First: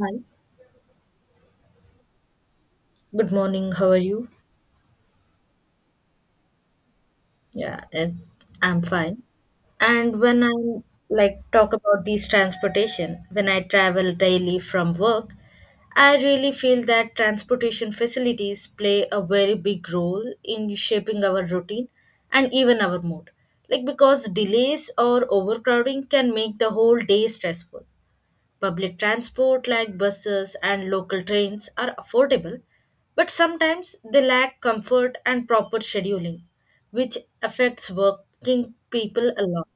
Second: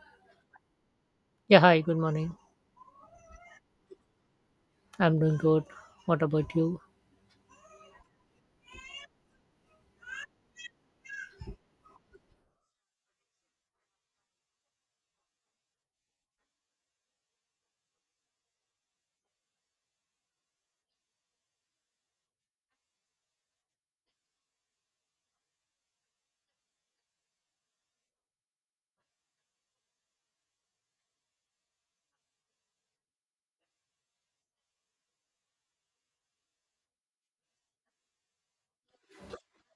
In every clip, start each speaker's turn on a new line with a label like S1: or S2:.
S1: Hi.
S2: Yeah, hi, good morning.
S1: Good morning. How are you?
S2: I'm doing good. What about you?
S1: Yeah, and I'm fine. And when I like talk about these transportation, when I travel daily from work, I really feel that transportation facilities play a very big role in shaping our routine and even our mood. Like because delays or overcrowding can make the whole day stressful. Public transport like buses and local trains are affordable, but sometimes they lack comfort and proper scheduling, which affects working people a lot.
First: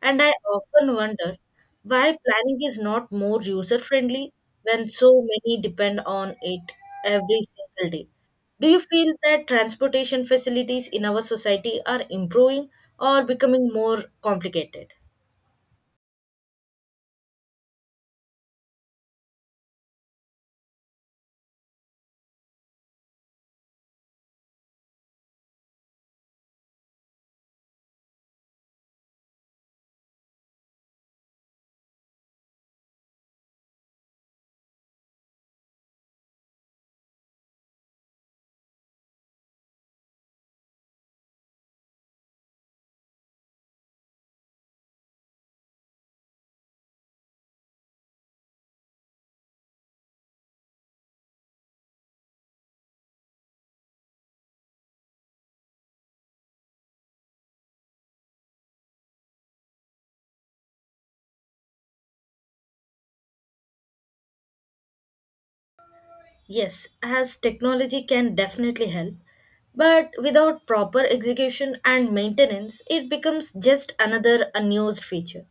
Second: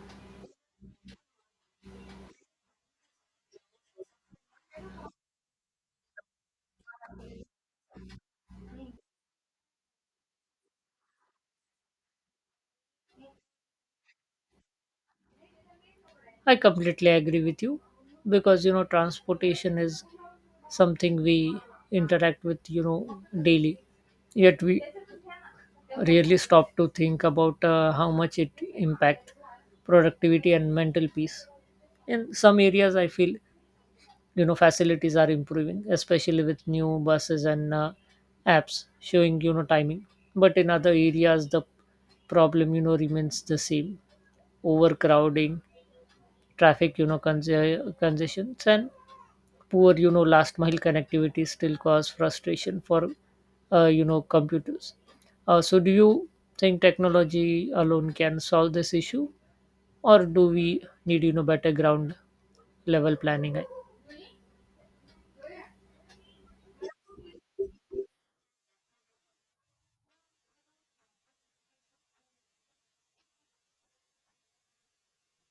S1: And I often wonder why planning is not more user friendly when so many depend on it every single day. Do you feel that transportation facilities in our society are improving or becoming more complicated?
S2: I completely agree with you because transportation is something we interact with, daily. Yet we rarely stop to think about how much it impact productivity and mental peace. In some areas, I feel facilities are improving, especially with new buses and apps showing timing. But in other areas, the problem remains the same overcrowding, traffic, congestions, and poor, last mile connectivity still cause frustration for, computers. So, do you think technology alone can solve this issue, or do we need, better ground level planning?
S1: Yes, as technology can definitely help, but without proper execution and maintenance, it becomes just another unused feature,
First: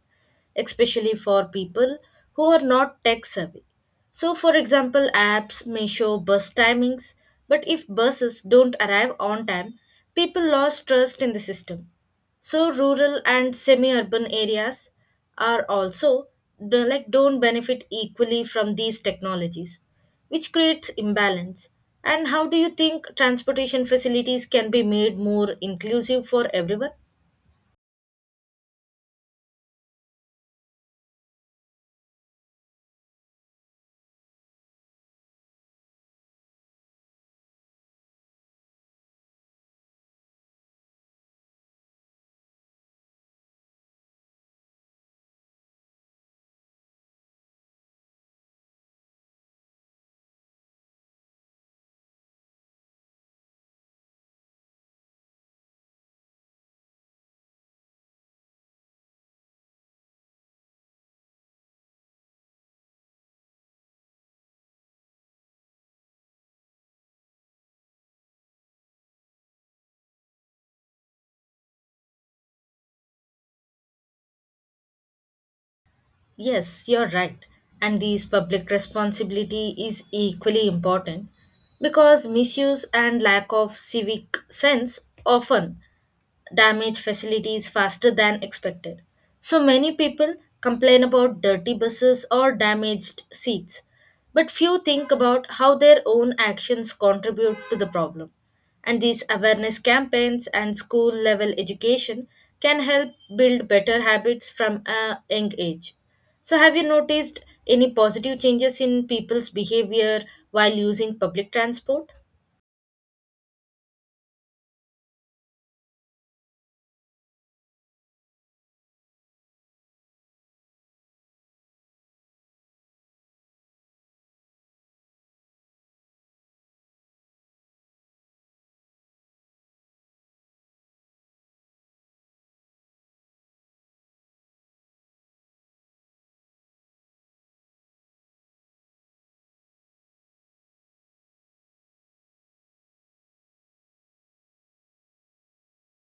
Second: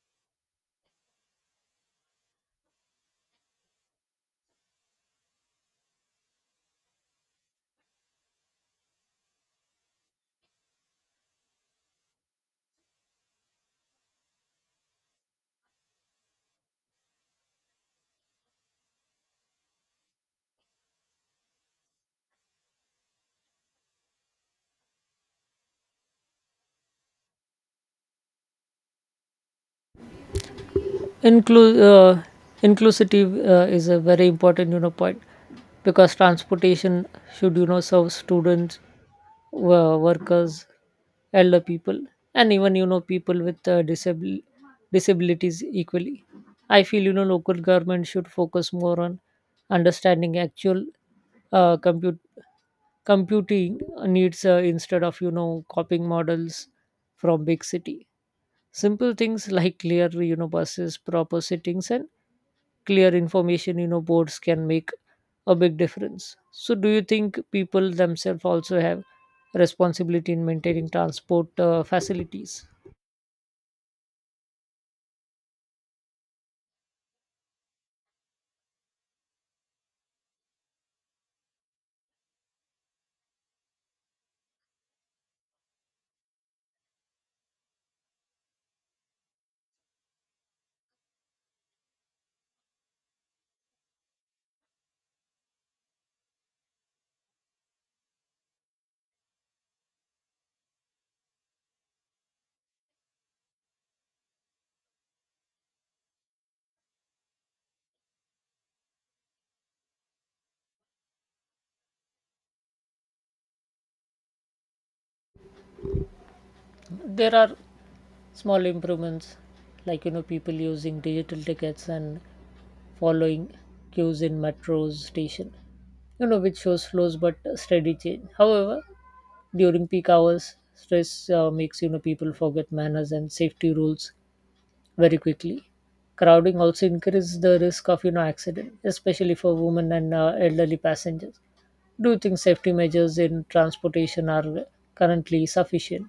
S1: especially for people who are not tech savvy. So, for example, apps may show bus timings, but if buses don't arrive on time, people lose trust in the system, so rural and semi-urban areas are also like don't benefit equally from these technologies, which creates imbalance. And how do you think transportation facilities can be made more inclusive for everyone?
S2: Inclu- uh, Inclusivity is a very important point because transportation should serve students, workers, elder people, and even people with disabilities equally. I feel local government should focus more on understanding actual compute computing needs instead of copying models from big city. Simple things like clear buses, proper settings, and clear information boards can make a big difference. So do you think people themselves also have responsibility in maintaining transport facilities?
S1: Yes, you're right. And these public responsibility is equally important because misuse and lack of civic sense often damage facilities faster than expected. So many people complain about dirty buses or damaged seats, but few think about how their own actions contribute to the problem. And these awareness campaigns and school level education can help build better habits from a young age. So, have you noticed any positive changes in people's behavior while using public transport?
S2: There are small improvements like people using digital tickets and following queues in metros station, which shows flows but steady change. However, during peak hours, stress makes people forget manners and safety rules very quickly. Crowding also increases the risk of accident, especially for women and elderly passengers. Do you think safety measures in transportation are currently sufficient?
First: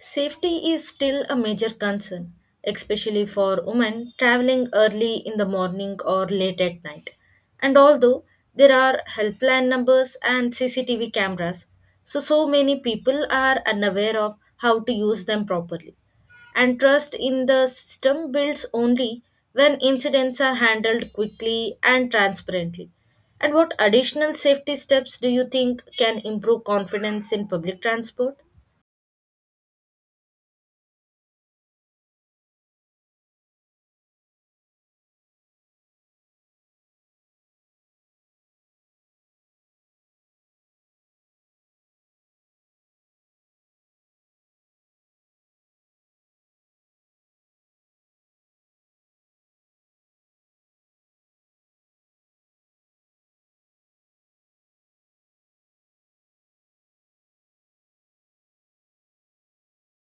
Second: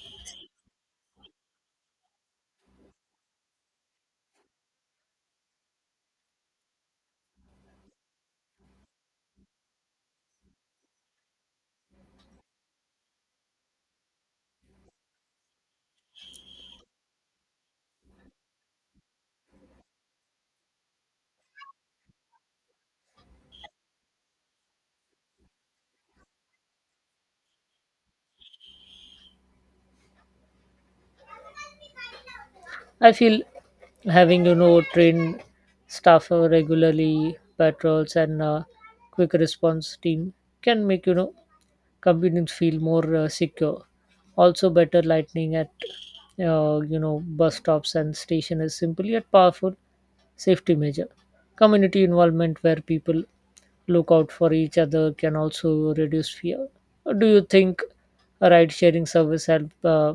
S1: Safety is still a major concern, especially for women traveling early in the morning or late at night. And although there are helpline numbers and CCTV cameras, so many people are unaware of how to use them properly. And trust in the system builds only when incidents are handled quickly and transparently. And what additional safety steps do you think can improve confidence in public transport?
S2: I feel having trained staff who regularly patrols and quick response team can make convenience feel more secure. Also, better lighting at bus stops and station is simply a powerful safety measure. Community involvement where people look out for each other can also reduce fear. Do you think a ride sharing service help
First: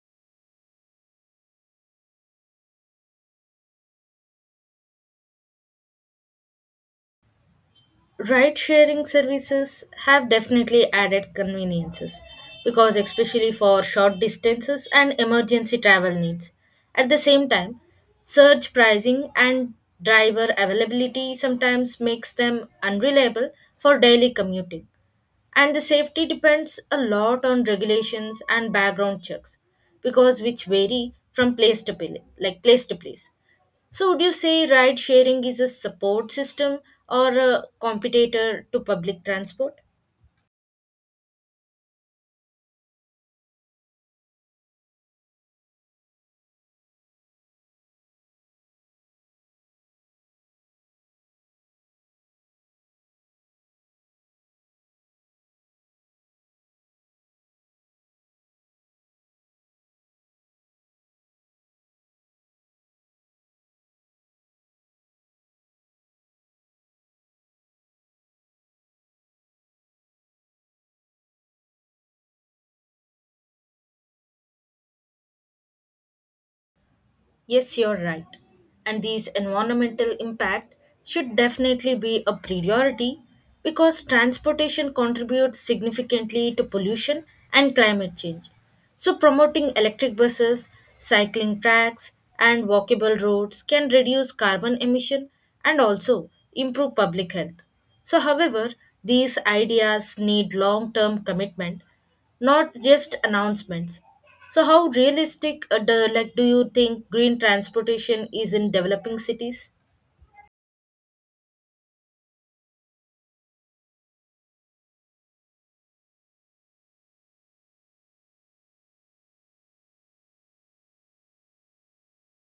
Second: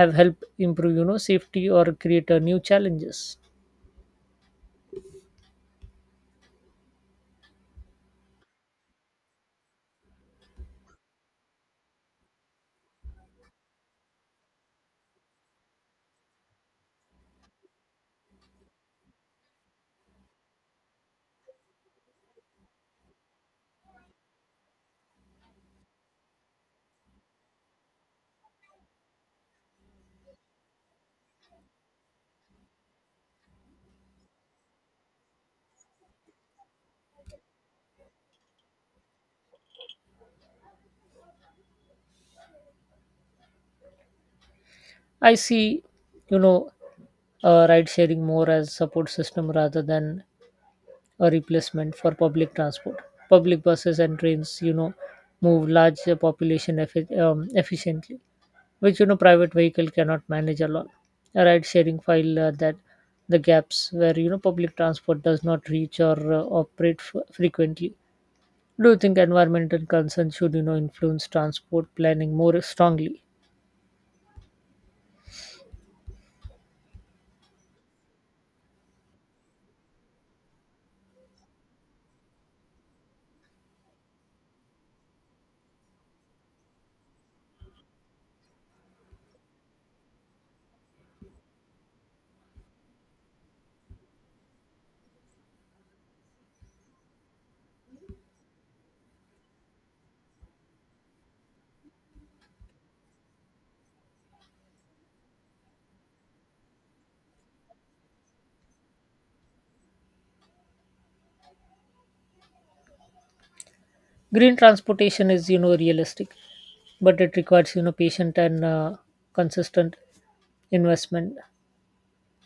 S2: have helped improve safety or create new challenges?
S1: Ride sharing services have definitely added conveniences because, especially for short distances and emergency travel needs. At the same time, surge pricing and driver availability sometimes makes them unreliable for daily commuting, and the safety depends a lot on regulations and background checks because which vary from place to place like place to place. So would you say ride sharing is a support system or a competitor to public transport?
S2: I see you know ride sharing more as support system rather than a replacement for public transport. Public buses and trains, move large population efficiently, which private vehicle cannot manage alone. A ride sharing file that the gaps where public transport does not reach or operate frequently. Do you think environmental concerns should influence transport planning more strongly?
S1: Yes, you're right. And these environmental impact should definitely be a priority because transportation contributes significantly to pollution and climate change. So promoting electric buses, cycling tracks, and walkable roads can reduce carbon emission and also improve public health. So however, these ideas need long-term commitment, not just announcements. So, how realistic do, like do you think green transportation is in developing cities?
S2: Green transportation is realistic, but it requires patient and consistent investment.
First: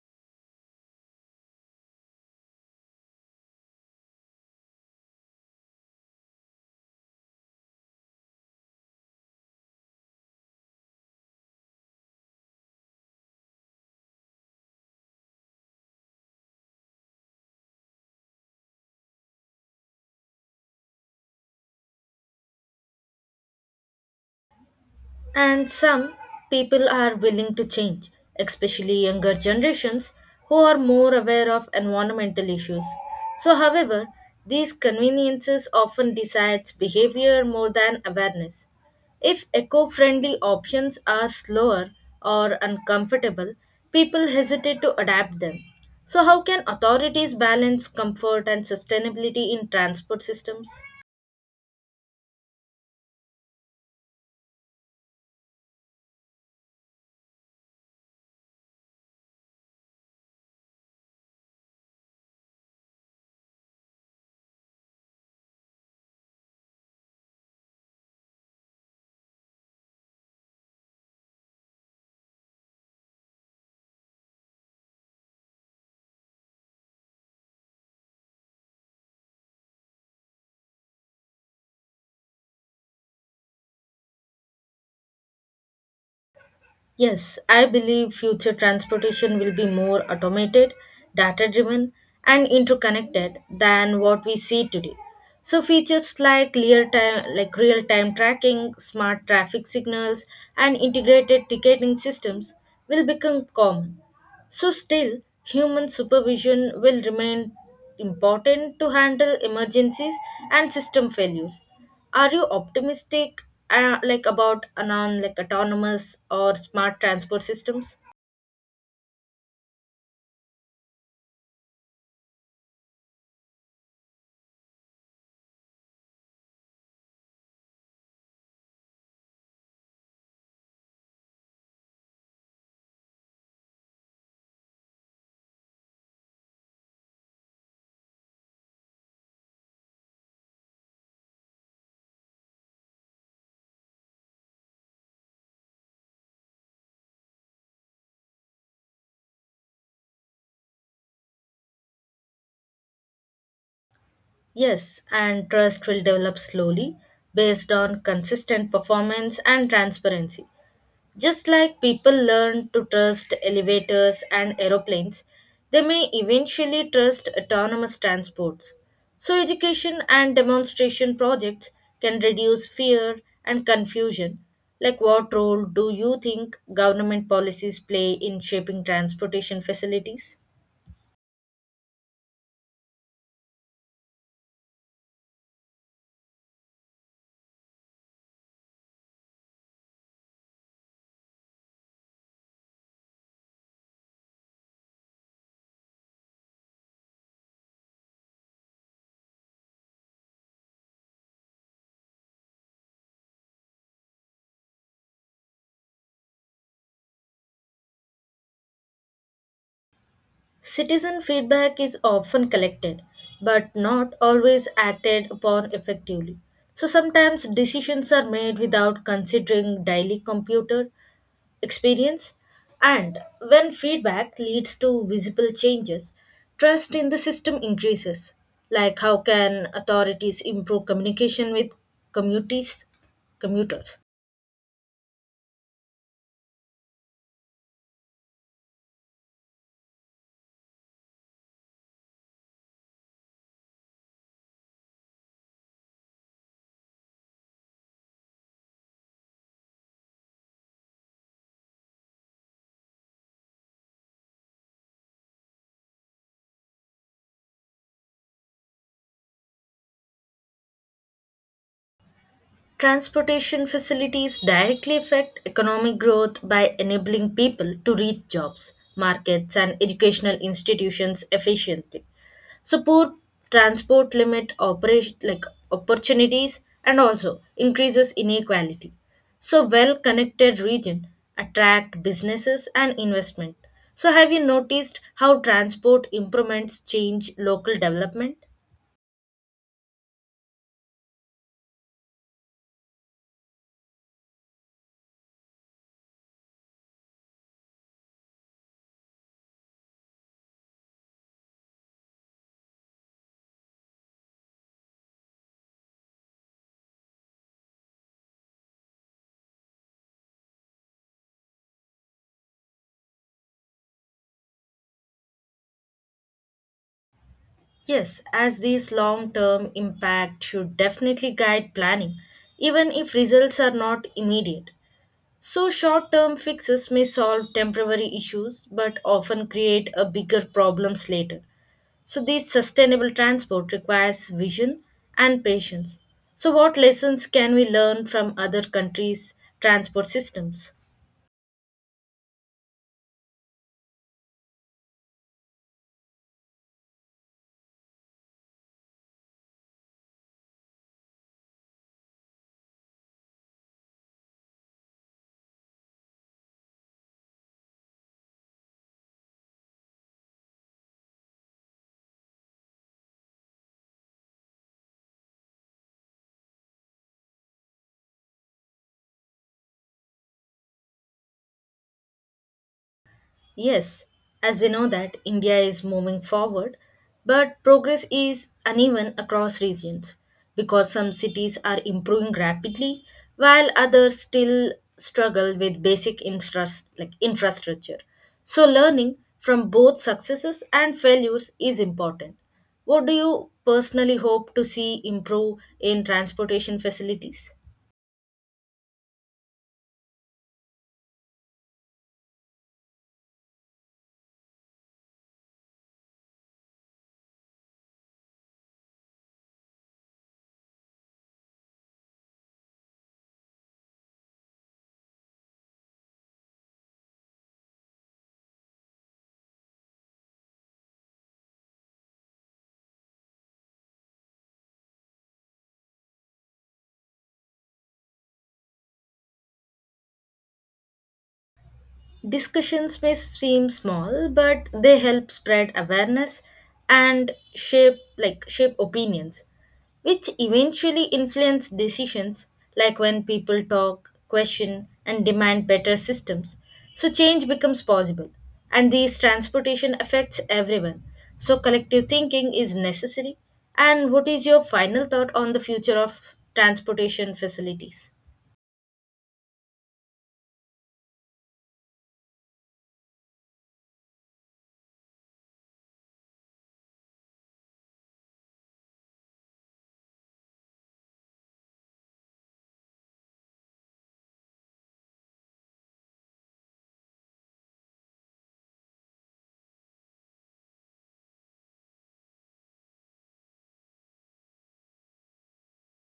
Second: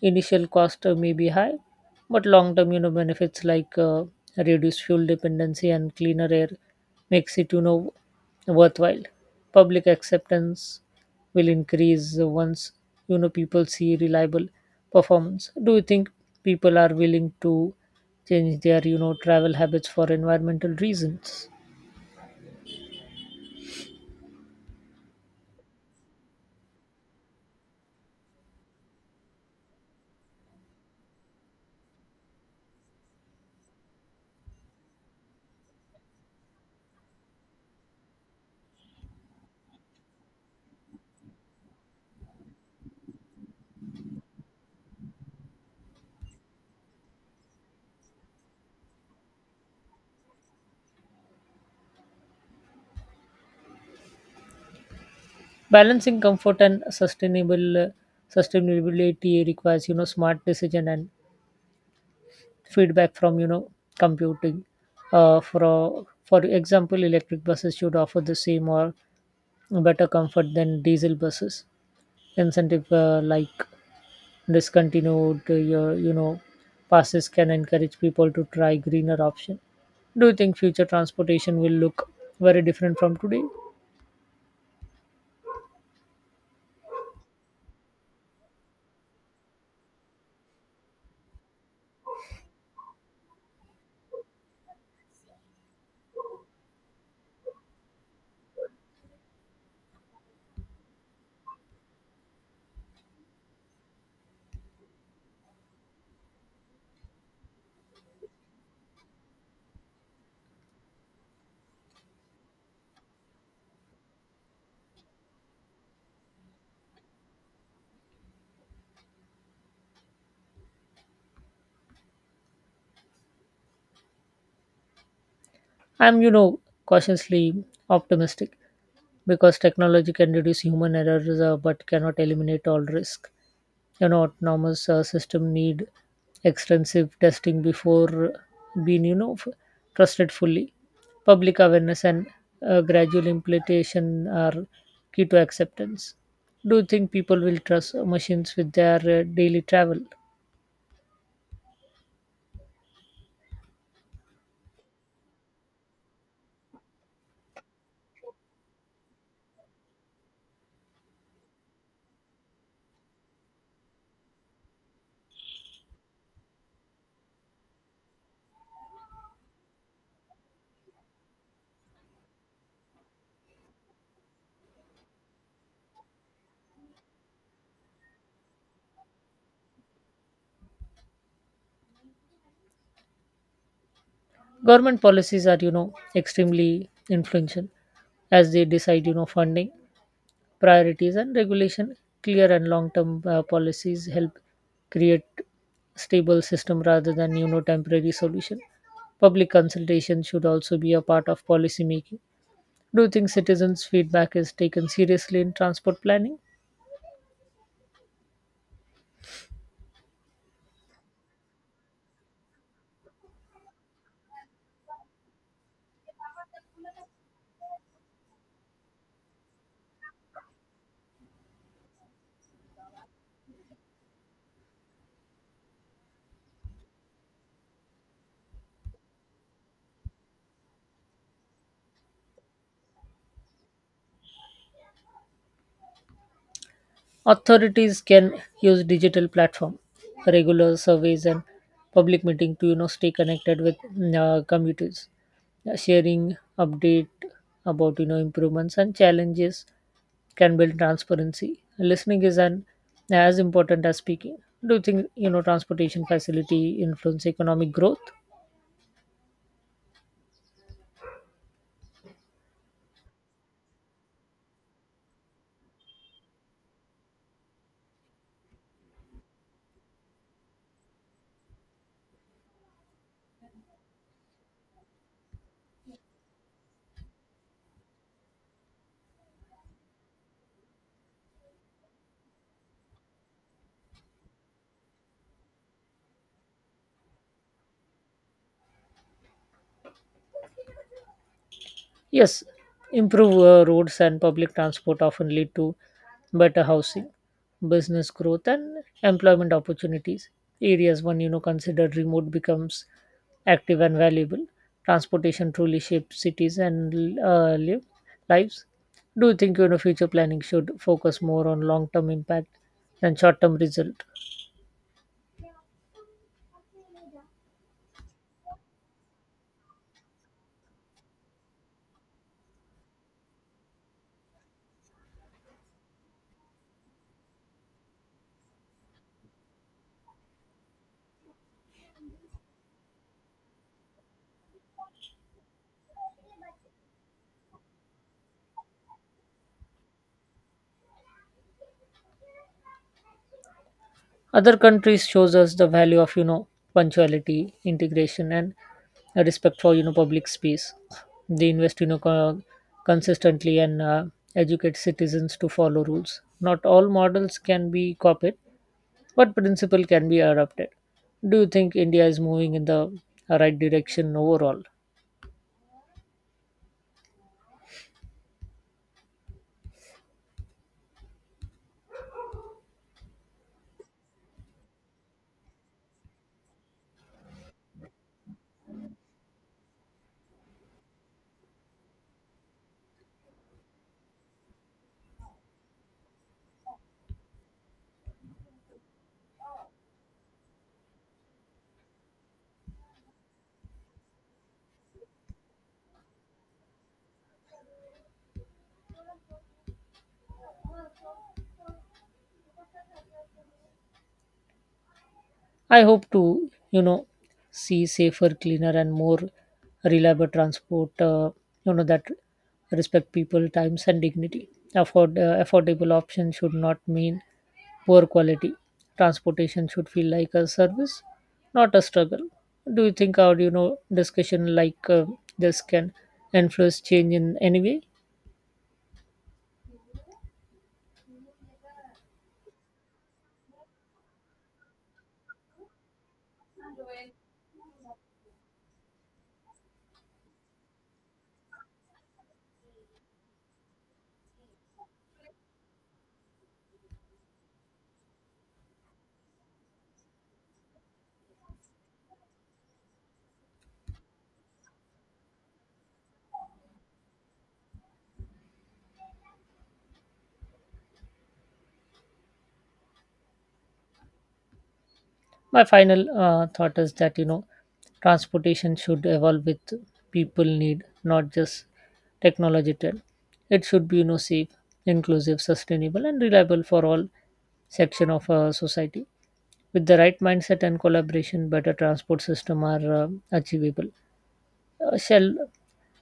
S2: Initial cost may be high, but long-term, benefits like reduced fuel dependency and cleaner air makes it, worthwhile. Public acceptance will increase once, people see reliable performance. Do you think people are willing to change their, travel habits for environmental reasons?
S1: And some people are willing to change, especially younger generations who are more aware of environmental issues. So, however, these conveniences often decides behavior more than awareness. If eco-friendly options are slower or uncomfortable, people hesitate to adapt them. So, how can authorities balance comfort and sustainability in transport systems?
S2: Balancing comfort and sustainable sustainability requires, smart decision and feedback from computing. For example, electric buses should offer the same or better comfort than diesel buses. Incentive like discontinued your passes can encourage people to try greener option. Do you think future transportation will look very different from today?
S1: Yes, I believe future transportation will be more automated, data driven, and interconnected than what we see today. So features like real time tracking, smart traffic signals, and integrated ticketing systems will become common. So still human supervision will remain important to handle emergencies and system failures. Are you optimistic like about anon like autonomous or smart transport systems?
S2: I'm, cautiously optimistic because technology can reduce human errors but cannot eliminate all risk. Autonomous system need extensive testing before being, trusted fully. Public awareness and gradual implementation are key to acceptance. Do you think people will trust machines with their daily travel?
S1: Yes, and trust will develop slowly based on consistent performance and transparency. Just like people learn to trust elevators and aeroplanes, they may eventually trust autonomous transports. So, education and demonstration projects can reduce fear and confusion. Like, what role do you think government policies play in shaping transportation facilities?
S2: Government policies are, extremely influential as they decide, funding priorities and regulation. Clear and long term policies help create stable system rather than temporary solution. Public consultation should also be a part of policy making. Do you think citizens feedback is taken seriously in transport planning?
S1: Citizen feedback is often collected, but not always acted upon effectively. So sometimes decisions are made without considering daily computer experience, and when feedback leads to visible changes, trust in the system increases. Like how can authorities improve communication with communities, commuters?
S2: Authorities can use digital platform, regular surveys and public meeting to stay connected with commuters. Sharing update about improvements and challenges can build transparency. Listening is an as important as speaking. Do you think transportation facility influence economic growth?
S1: Transportation facilities directly affect economic growth by enabling people to reach jobs, markets, and educational institutions efficiently. So poor transport limit operation like opportunities and also increases inequality. So well-connected region attract businesses and investment. So have you noticed how transport improvements change local development?
S2: Yes, improved roads and public transport often lead to better housing, business growth, and employment opportunities. Areas one considered remote becomes active and valuable. Transportation truly shapes cities and lives. Do you think future planning should focus more on long-term impact than short-term result?
S1: Yes, as these long term impact should definitely guide planning, even if results are not immediate. So, short term fixes may solve temporary issues but often create a bigger problems later. So, this sustainable transport requires vision and patience. So, what lessons can we learn from other countries' transport systems?
S2: Other countries shows us the value of punctuality, integration, and a respect for public space. They invest consistently and educate citizens to follow rules. Not all models can be copied, but principle can be adopted. Do you think India is moving in the right direction overall?
S1: Yes, as we know that India is moving forward, but progress is uneven across regions because some cities are improving rapidly while others still struggle with basic like infrastructure. So learning from both successes and failures is important. What do you personally hope to see improve in transportation facilities?
S2: I hope to, see safer, cleaner, and more reliable transport that respect people, times, and dignity. Affordable options should not mean poor quality. Transportation should feel like a service, not a struggle. Do you think our discussion this can influence change in any way?
S1: Discussions may seem small, but they help spread awareness and shape opinions, which eventually influence decisions like when people talk, question and demand better systems. So change becomes possible and these transportation affects everyone. So collective thinking is necessary. And what is your final thought on the future of transportation facilities?
S2: My final thought is that transportation should evolve with people need, not just technology trend. It should be safe, inclusive, sustainable, and reliable for all section of society. With the right mindset and collaboration, better transport system are achievable. Shall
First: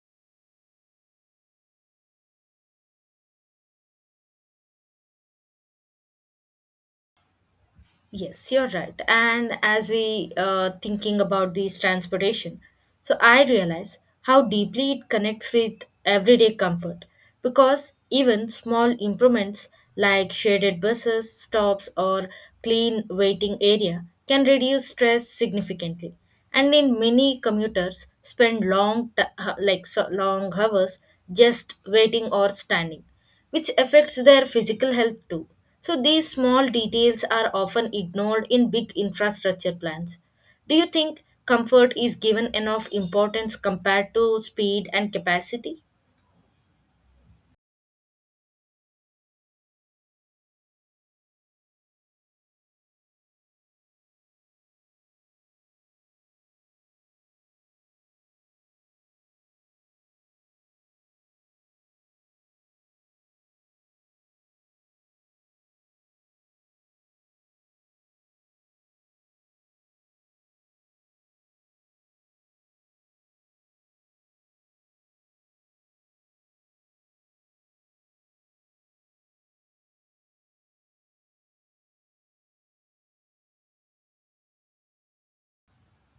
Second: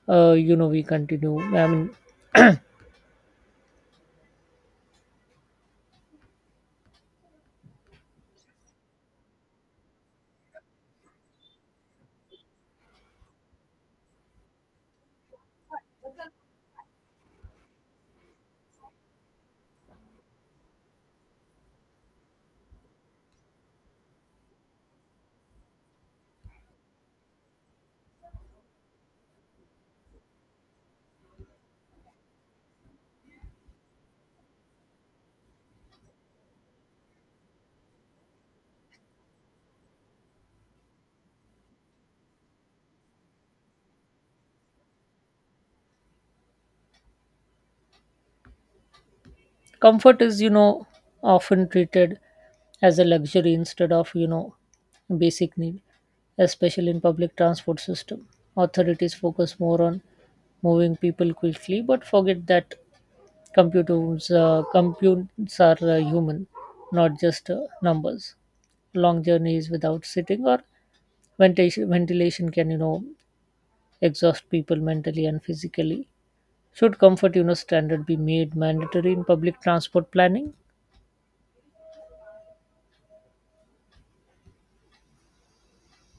S2: we continue, I mean?
S1: Yes, you're right. And as we thinking about these transportation, so I realize how deeply it connects with everyday comfort because even small improvements like shaded buses, stops, or clean waiting area can reduce stress significantly. And in many commuters spend like so long hours just waiting or standing, which affects their physical health too. So, these small details are often ignored in big infrastructure plans. Do you think comfort is given enough importance compared to speed and capacity?
S2: Comfort is, often treated as a luxury instead of, basic need, especially in public transport system. Authorities focus more on moving people quickly, but forget that computers are human, not just numbers. Long journeys without sitting or ventilation can, exhaust people mentally and physically. Should comfort, standard be made mandatory in public transport planning?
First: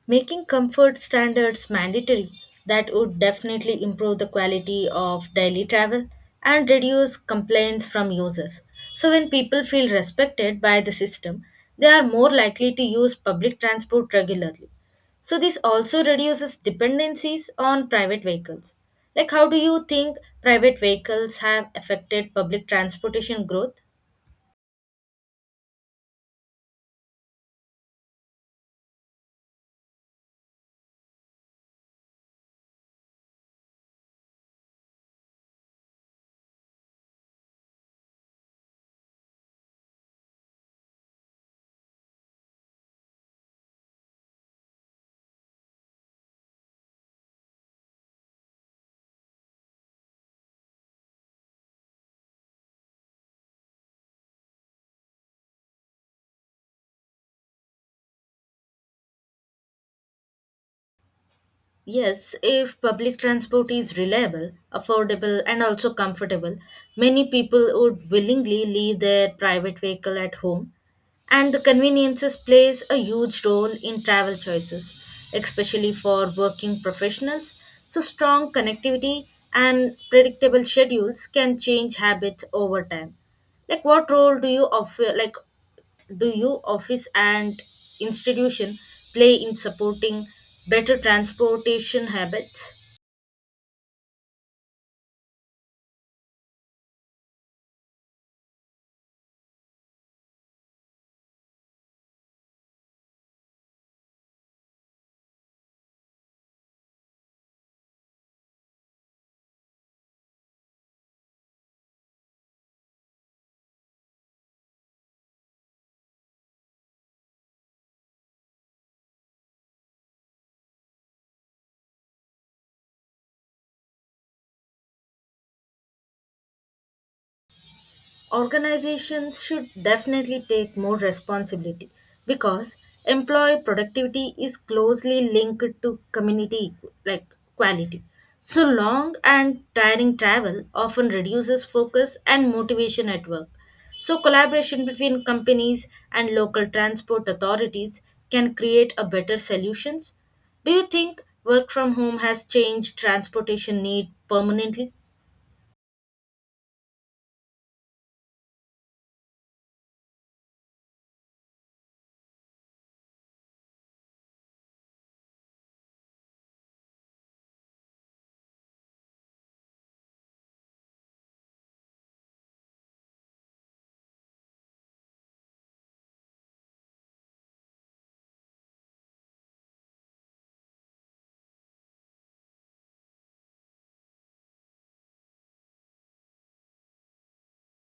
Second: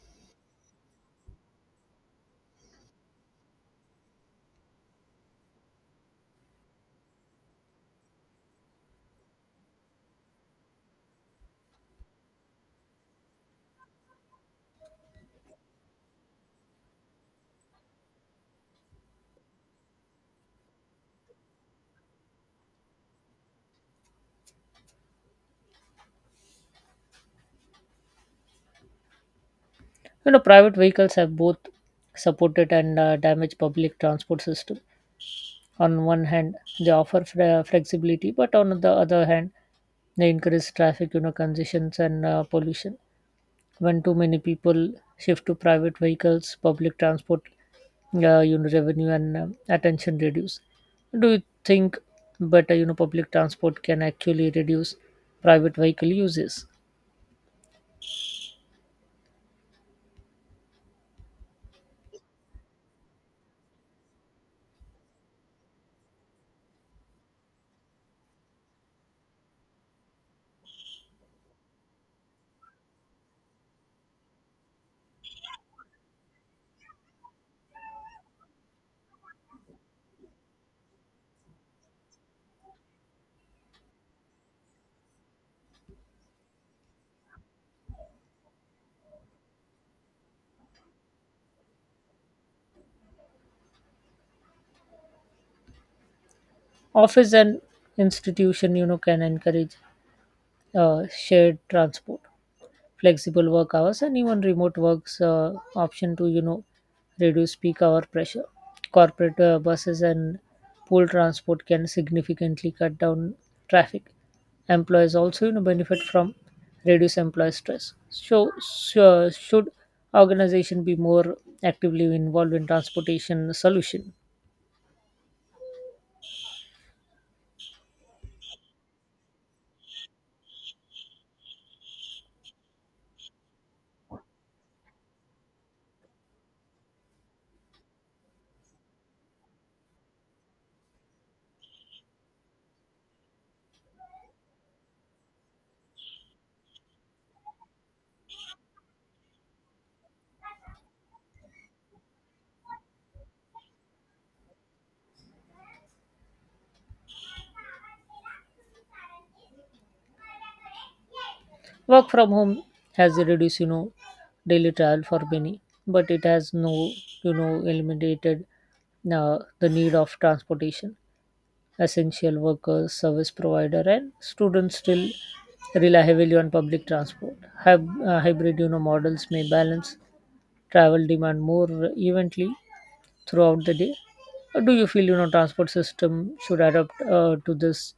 S1: Making comfort standards mandatory, that would definitely improve the quality of daily travel and reduce complaints from users. So, when people feel respected by the system, they are more likely to use public transport regularly. So, this also reduces dependencies on private vehicles. Like, how do you think private vehicles have affected public transportation growth?
S2: Private vehicles have both supported and damaged public transport system. On one hand they offer flexibility, but on the other hand they increase traffic, congestions and pollution. When too many people shift to private vehicles, public transport revenue and attention reduce. Do you think better public transport can actually reduce private vehicle uses?
S1: Yes, if public transport is reliable, affordable, and also comfortable, many people would willingly leave their private vehicle at home. And the conveniences plays a huge role in travel choices, especially for working professionals. So strong connectivity and predictable schedules can change habits over time. Like what role do you offer like do you office and institution play in supporting better transportation habits?
S2: Office and institution can encourage shared transport, flexible work hours, and even remote works option to reduce peak hour pressure. Corporate buses and pool transport can significantly cut down traffic. Employers also benefit from reduced employee stress. So should organization be more actively involved in transportation solution?
S1: Organizations should definitely take more responsibility because employee productivity is closely linked to community like quality. So long and tiring travel often reduces focus and motivation at work. So collaboration between companies and local transport authorities can create a better solutions. Do you think work from home has changed transportation need permanently?
S2: Work from home has reduced, daily travel for many, but it has no, eliminated the need of transportation. Essential workers, service provider, and students still rely heavily on public transport. Hybrid, models may balance travel demand more evenly throughout the day. Or do you feel, transport system should adapt to this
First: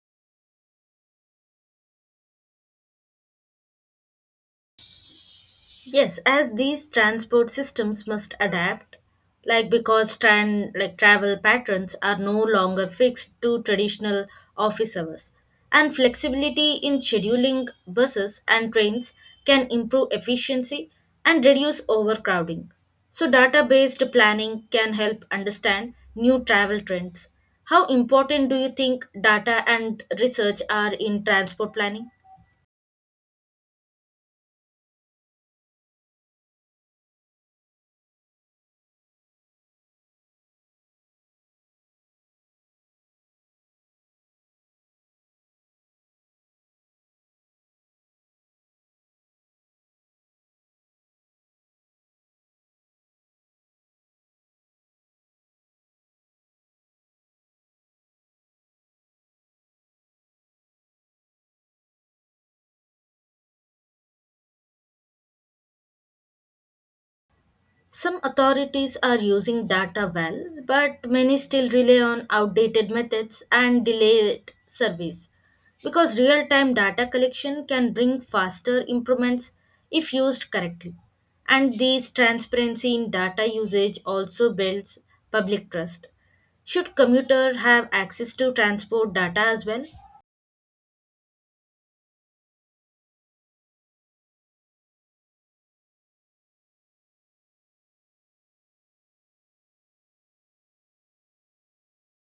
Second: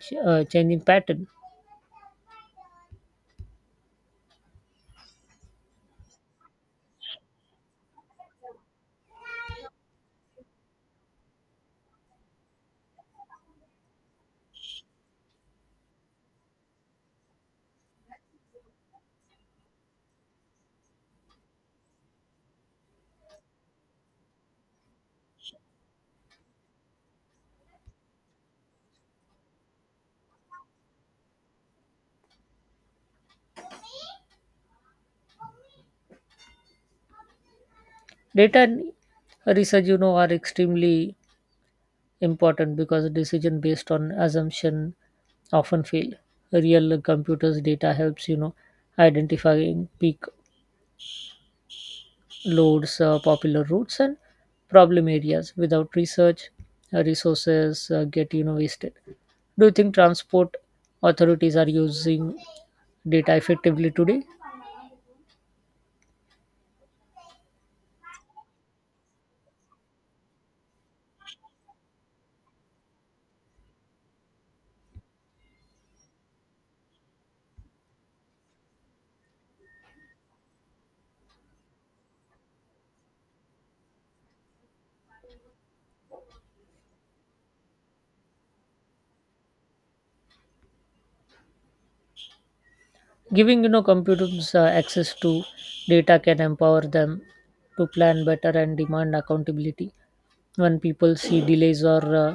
S2: changing pattern?
S1: Yes, as these transport systems must adapt, like because like travel patterns are no longer fixed to traditional office hours, and flexibility in scheduling buses and trains can improve efficiency and reduce overcrowding. So, data-based planning can help understand new travel trends. How important do you think data and research are in transport planning?
S2: Data and research, are extremely important because decision based on assumption often fail. Real computers data helps identifying peak loads, popular routes, and problem areas. Without research, resources get wasted. Do you think transport authorities are using data effectively today?
S1: Some authorities are using data well, but many still rely on outdated methods and delayed service. Because real time data collection can bring faster improvements if used correctly. And this transparency in data usage also builds public trust. Should commuter have access to transport data as well?
S2: Giving computers access to data can empower them to plan better and demand accountability. When people see delays or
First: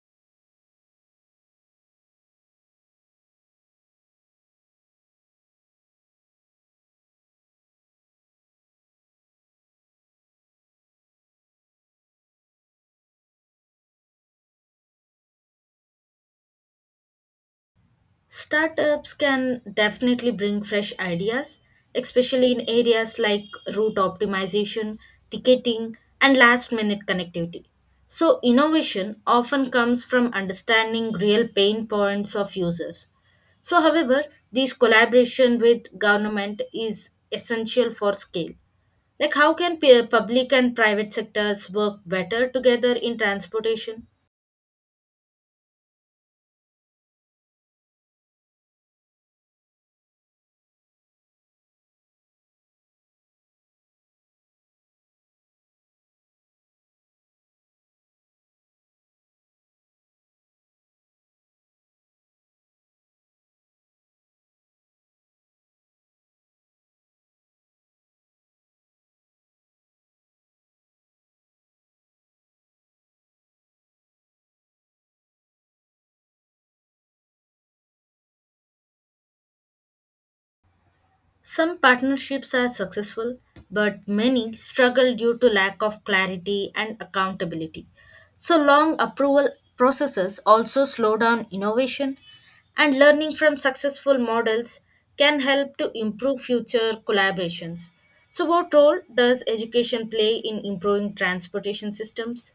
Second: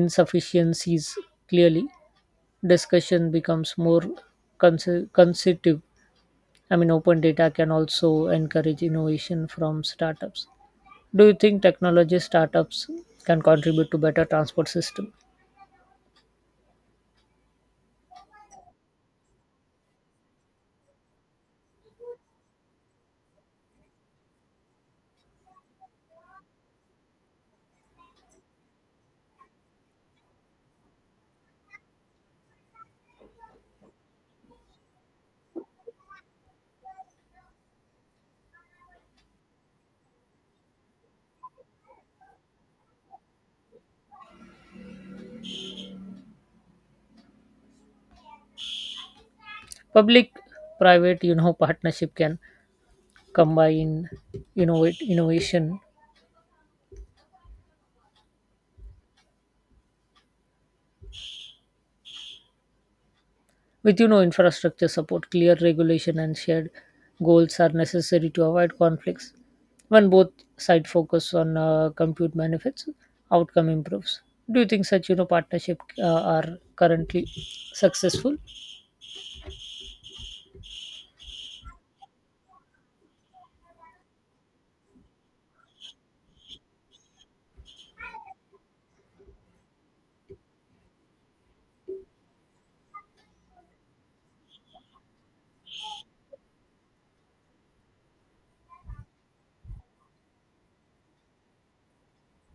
S2: insufficiencies clearly, discussion becomes more constitutive, I mean. Open data can also encourage innovation from startups. Do you think technology startups can contribute to better transport system?
S1: Startups can definitely bring fresh ideas, especially in areas like route optimization, ticketing, and last minute connectivity. So, innovation often comes from understanding real pain points of users. So, however, this collaboration with government is essential for scale. Like, how can public and private sectors work better together in transportation?
S2: Public private partnership can combine innovate innovation. With infrastructure support, clear regulation and shared goals are necessary to avoid conflicts. When both sides focus on compute benefits, outcome improves. Do you think such partnership are currently successful?
S1: Some partnerships are successful, but many struggle due to lack of clarity and accountability. So, long approval processes also slow down innovation, and learning from successful models can help to improve future collaborations. So, what role does education play in improving transportation systems?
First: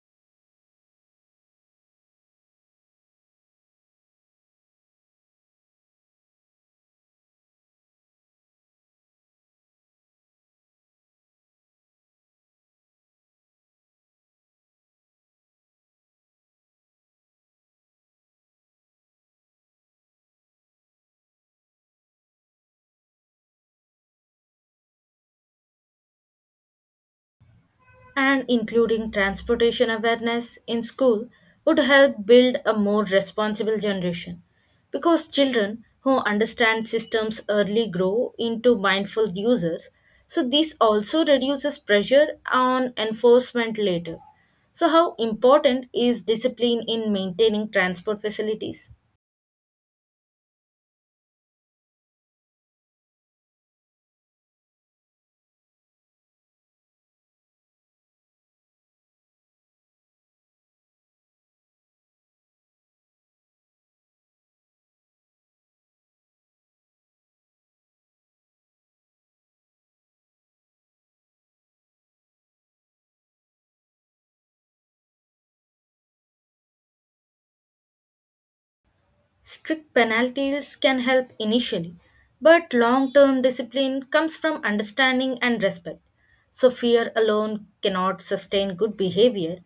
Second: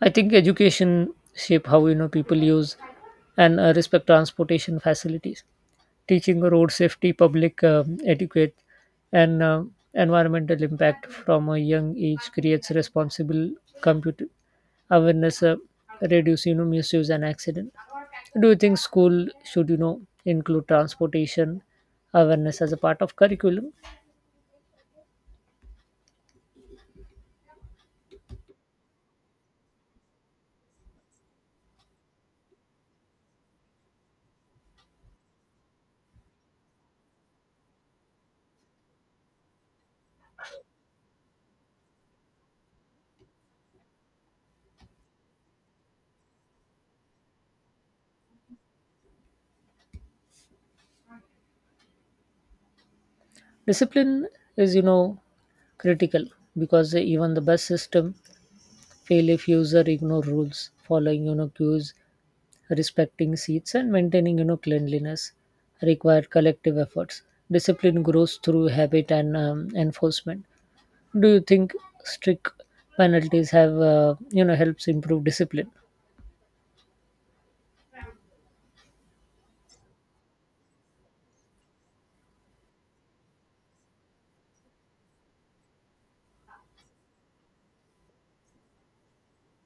S2: I think education shape how people use and respect transportation facilities. Teaching road safety, public etiquette, and environmental impact from a young age creates responsible computer awareness, reduce misuse and accident. Do you think school should include transportation awareness as a part of curriculum?
S1: And including transportation awareness in school would help build a more responsible generation because children who understand systems early grow into mindful users. So this also reduces pressure on enforcement later. So how important is discipline in maintaining transport facilities?
S2: Discipline is, critical because even the best system fail if user ignore rules, following, cues, respecting seats, and maintaining, cleanliness require collective efforts. Discipline grows through habit and enforcement. Do you think strict penalties have, helps improve discipline?
S1: Strict penalties can help initially, but long term discipline comes from understanding and respect. So, fear alone cannot sustain good behavior,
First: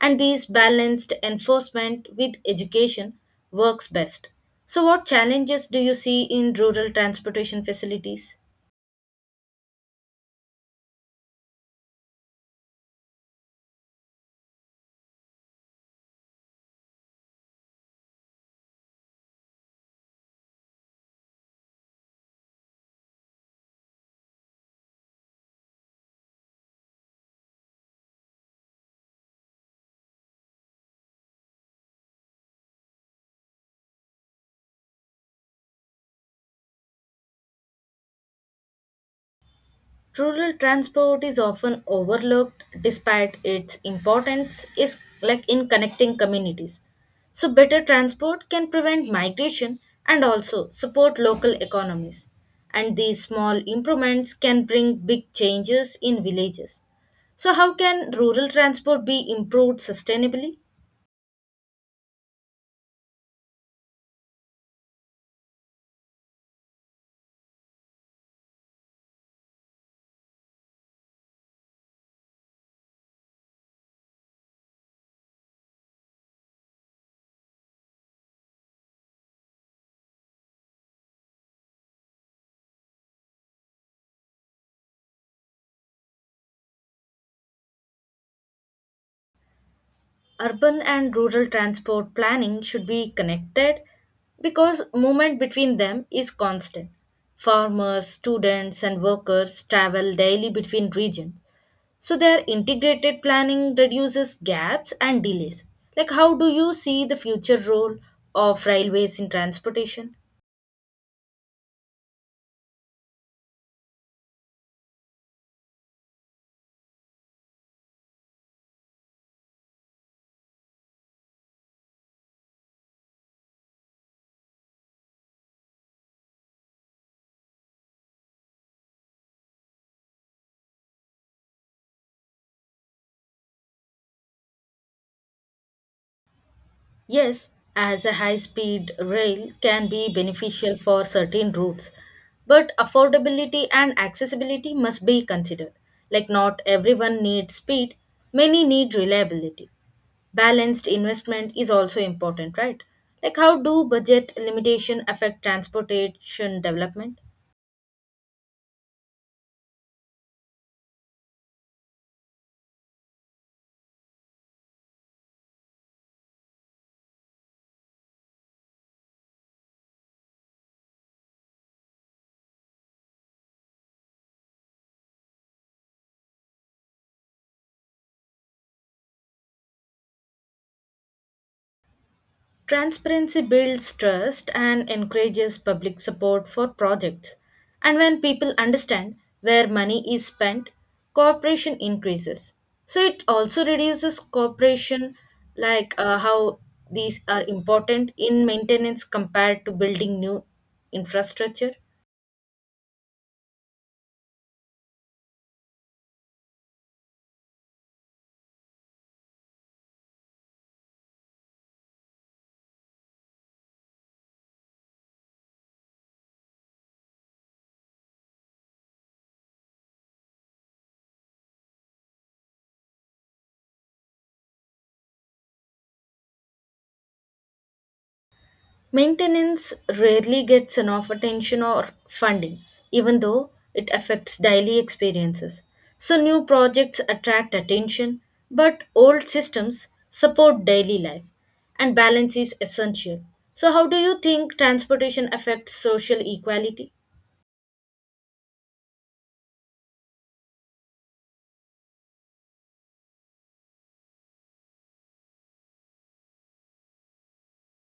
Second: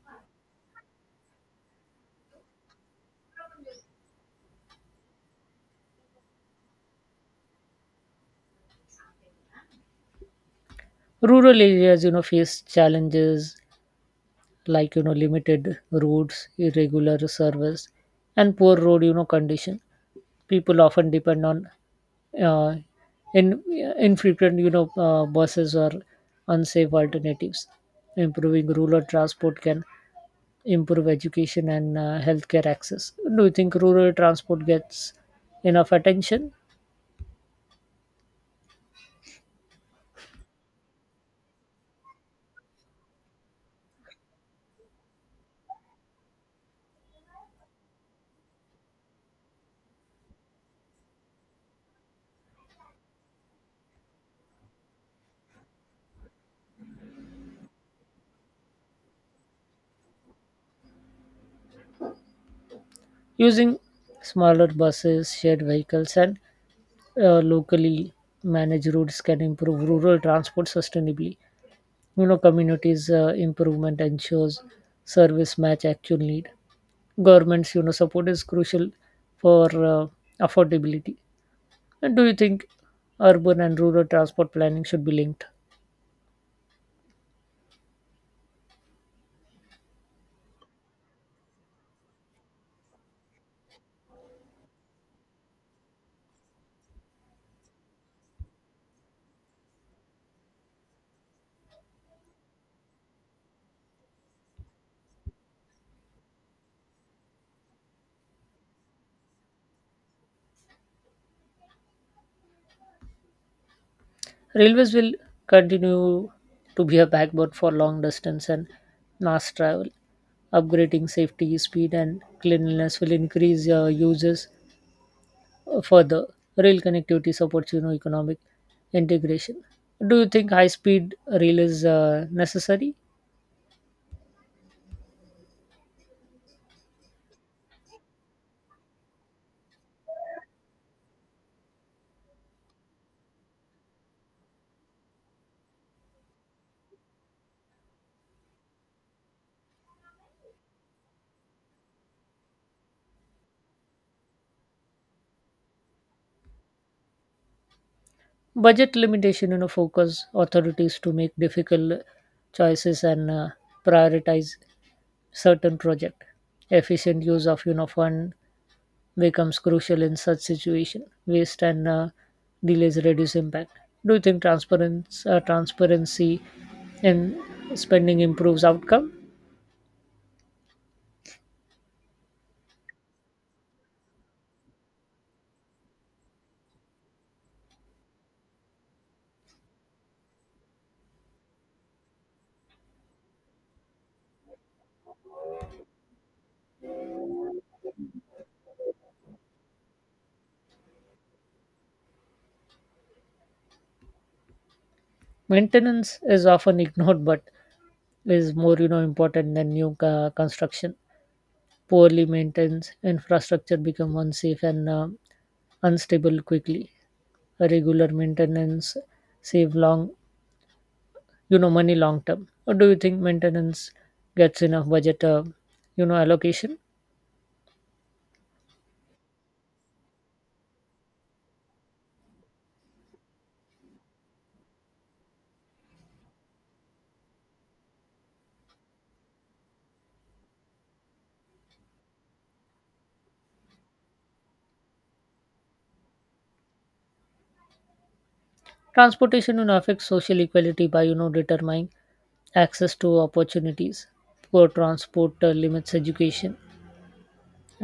S1: and these balanced enforcement with education works best. So, what challenges do you see in rural transportation facilities?
S2: Rural areas, face challenges like limited routes, irregular service, and poor road condition. People often depend on uh, in infrequent buses or unsafe alternatives. Improving rural transport can improve education and healthcare access. Do you think rural transport gets enough attention?
S1: Rural transport is often overlooked despite its importance is like in connecting communities. So better transport can prevent migration and also support local economies. And these small improvements can bring big changes in villages. So how can rural transport be improved sustainably?
S2: Using smaller buses, shared vehicles and locally managed routes can improve rural transport sustainably. Communities improvement ensures service match actual need. Governments support is crucial for uh, affordability. And do you think urban and rural transport planning should be linked?
S1: Urban and rural transport planning should be connected because movement between them is constant. Farmers, students, and workers travel daily between regions. So, their integrated planning reduces gaps and delays. Like, how do you see the future role of railways in transportation?
S2: Railways will continue to be a backbone for long distance and mass travel. Upgrading safety, speed and cleanliness will increase users. Further, rail connectivity supports economic integration. Do you think high speed rail is necessary?
S1: Yes, as a high speed rail can be beneficial for certain routes, but affordability and accessibility must be considered. Like, not everyone needs speed, many need reliability. Balanced investment is also important, right? Like, how do budget limitation affect transportation development?
S2: Budget limitation focus authorities to make difficult choices and prioritize certain project. Efficient use of fund becomes crucial in such situation. Waste and delays reduce impact. Do you think transparency in spending improves outcome?
S1: Transparency builds trust and encourages public support for projects. And when people understand where money is spent, cooperation increases. So it also reduces cooperation, like how these are important in maintenance compared to building new infrastructure.
S2: Maintenance is often ignored, but is more important than new construction. Poorly maintained infrastructure become unsafe and unstable quickly. A regular maintenance save long money long term. Or do you think maintenance gets enough budget allocation?
S1: Maintenance rarely gets enough attention or funding, even though it affects daily experiences. So, new projects attract attention, but old systems support daily life, and balance is essential. So, how do you think transportation affects social equality?
S2: Transportation affects social equality by determining access to opportunities. Poor transport limits education,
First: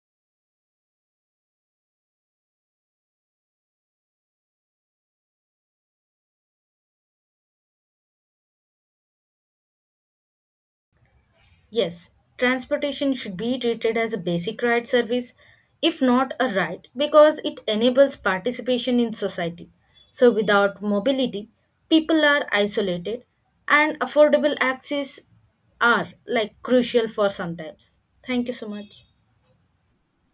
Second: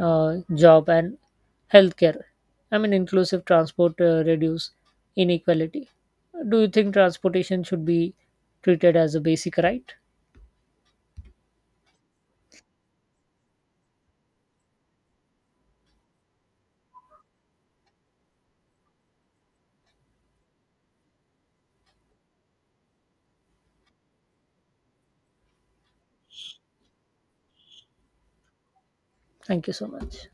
S2: job and healthcare. I mean, inclusive transport reduce inequality. Do you think transportation should be treated as a basic right?
S1: Yes, transportation should be treated as a basic right service, if not a right, because it enables participation in society. So, without mobility, people are isolated, and affordable access are like crucial for sometimes. Thank you so much.
S2: Thank you so much.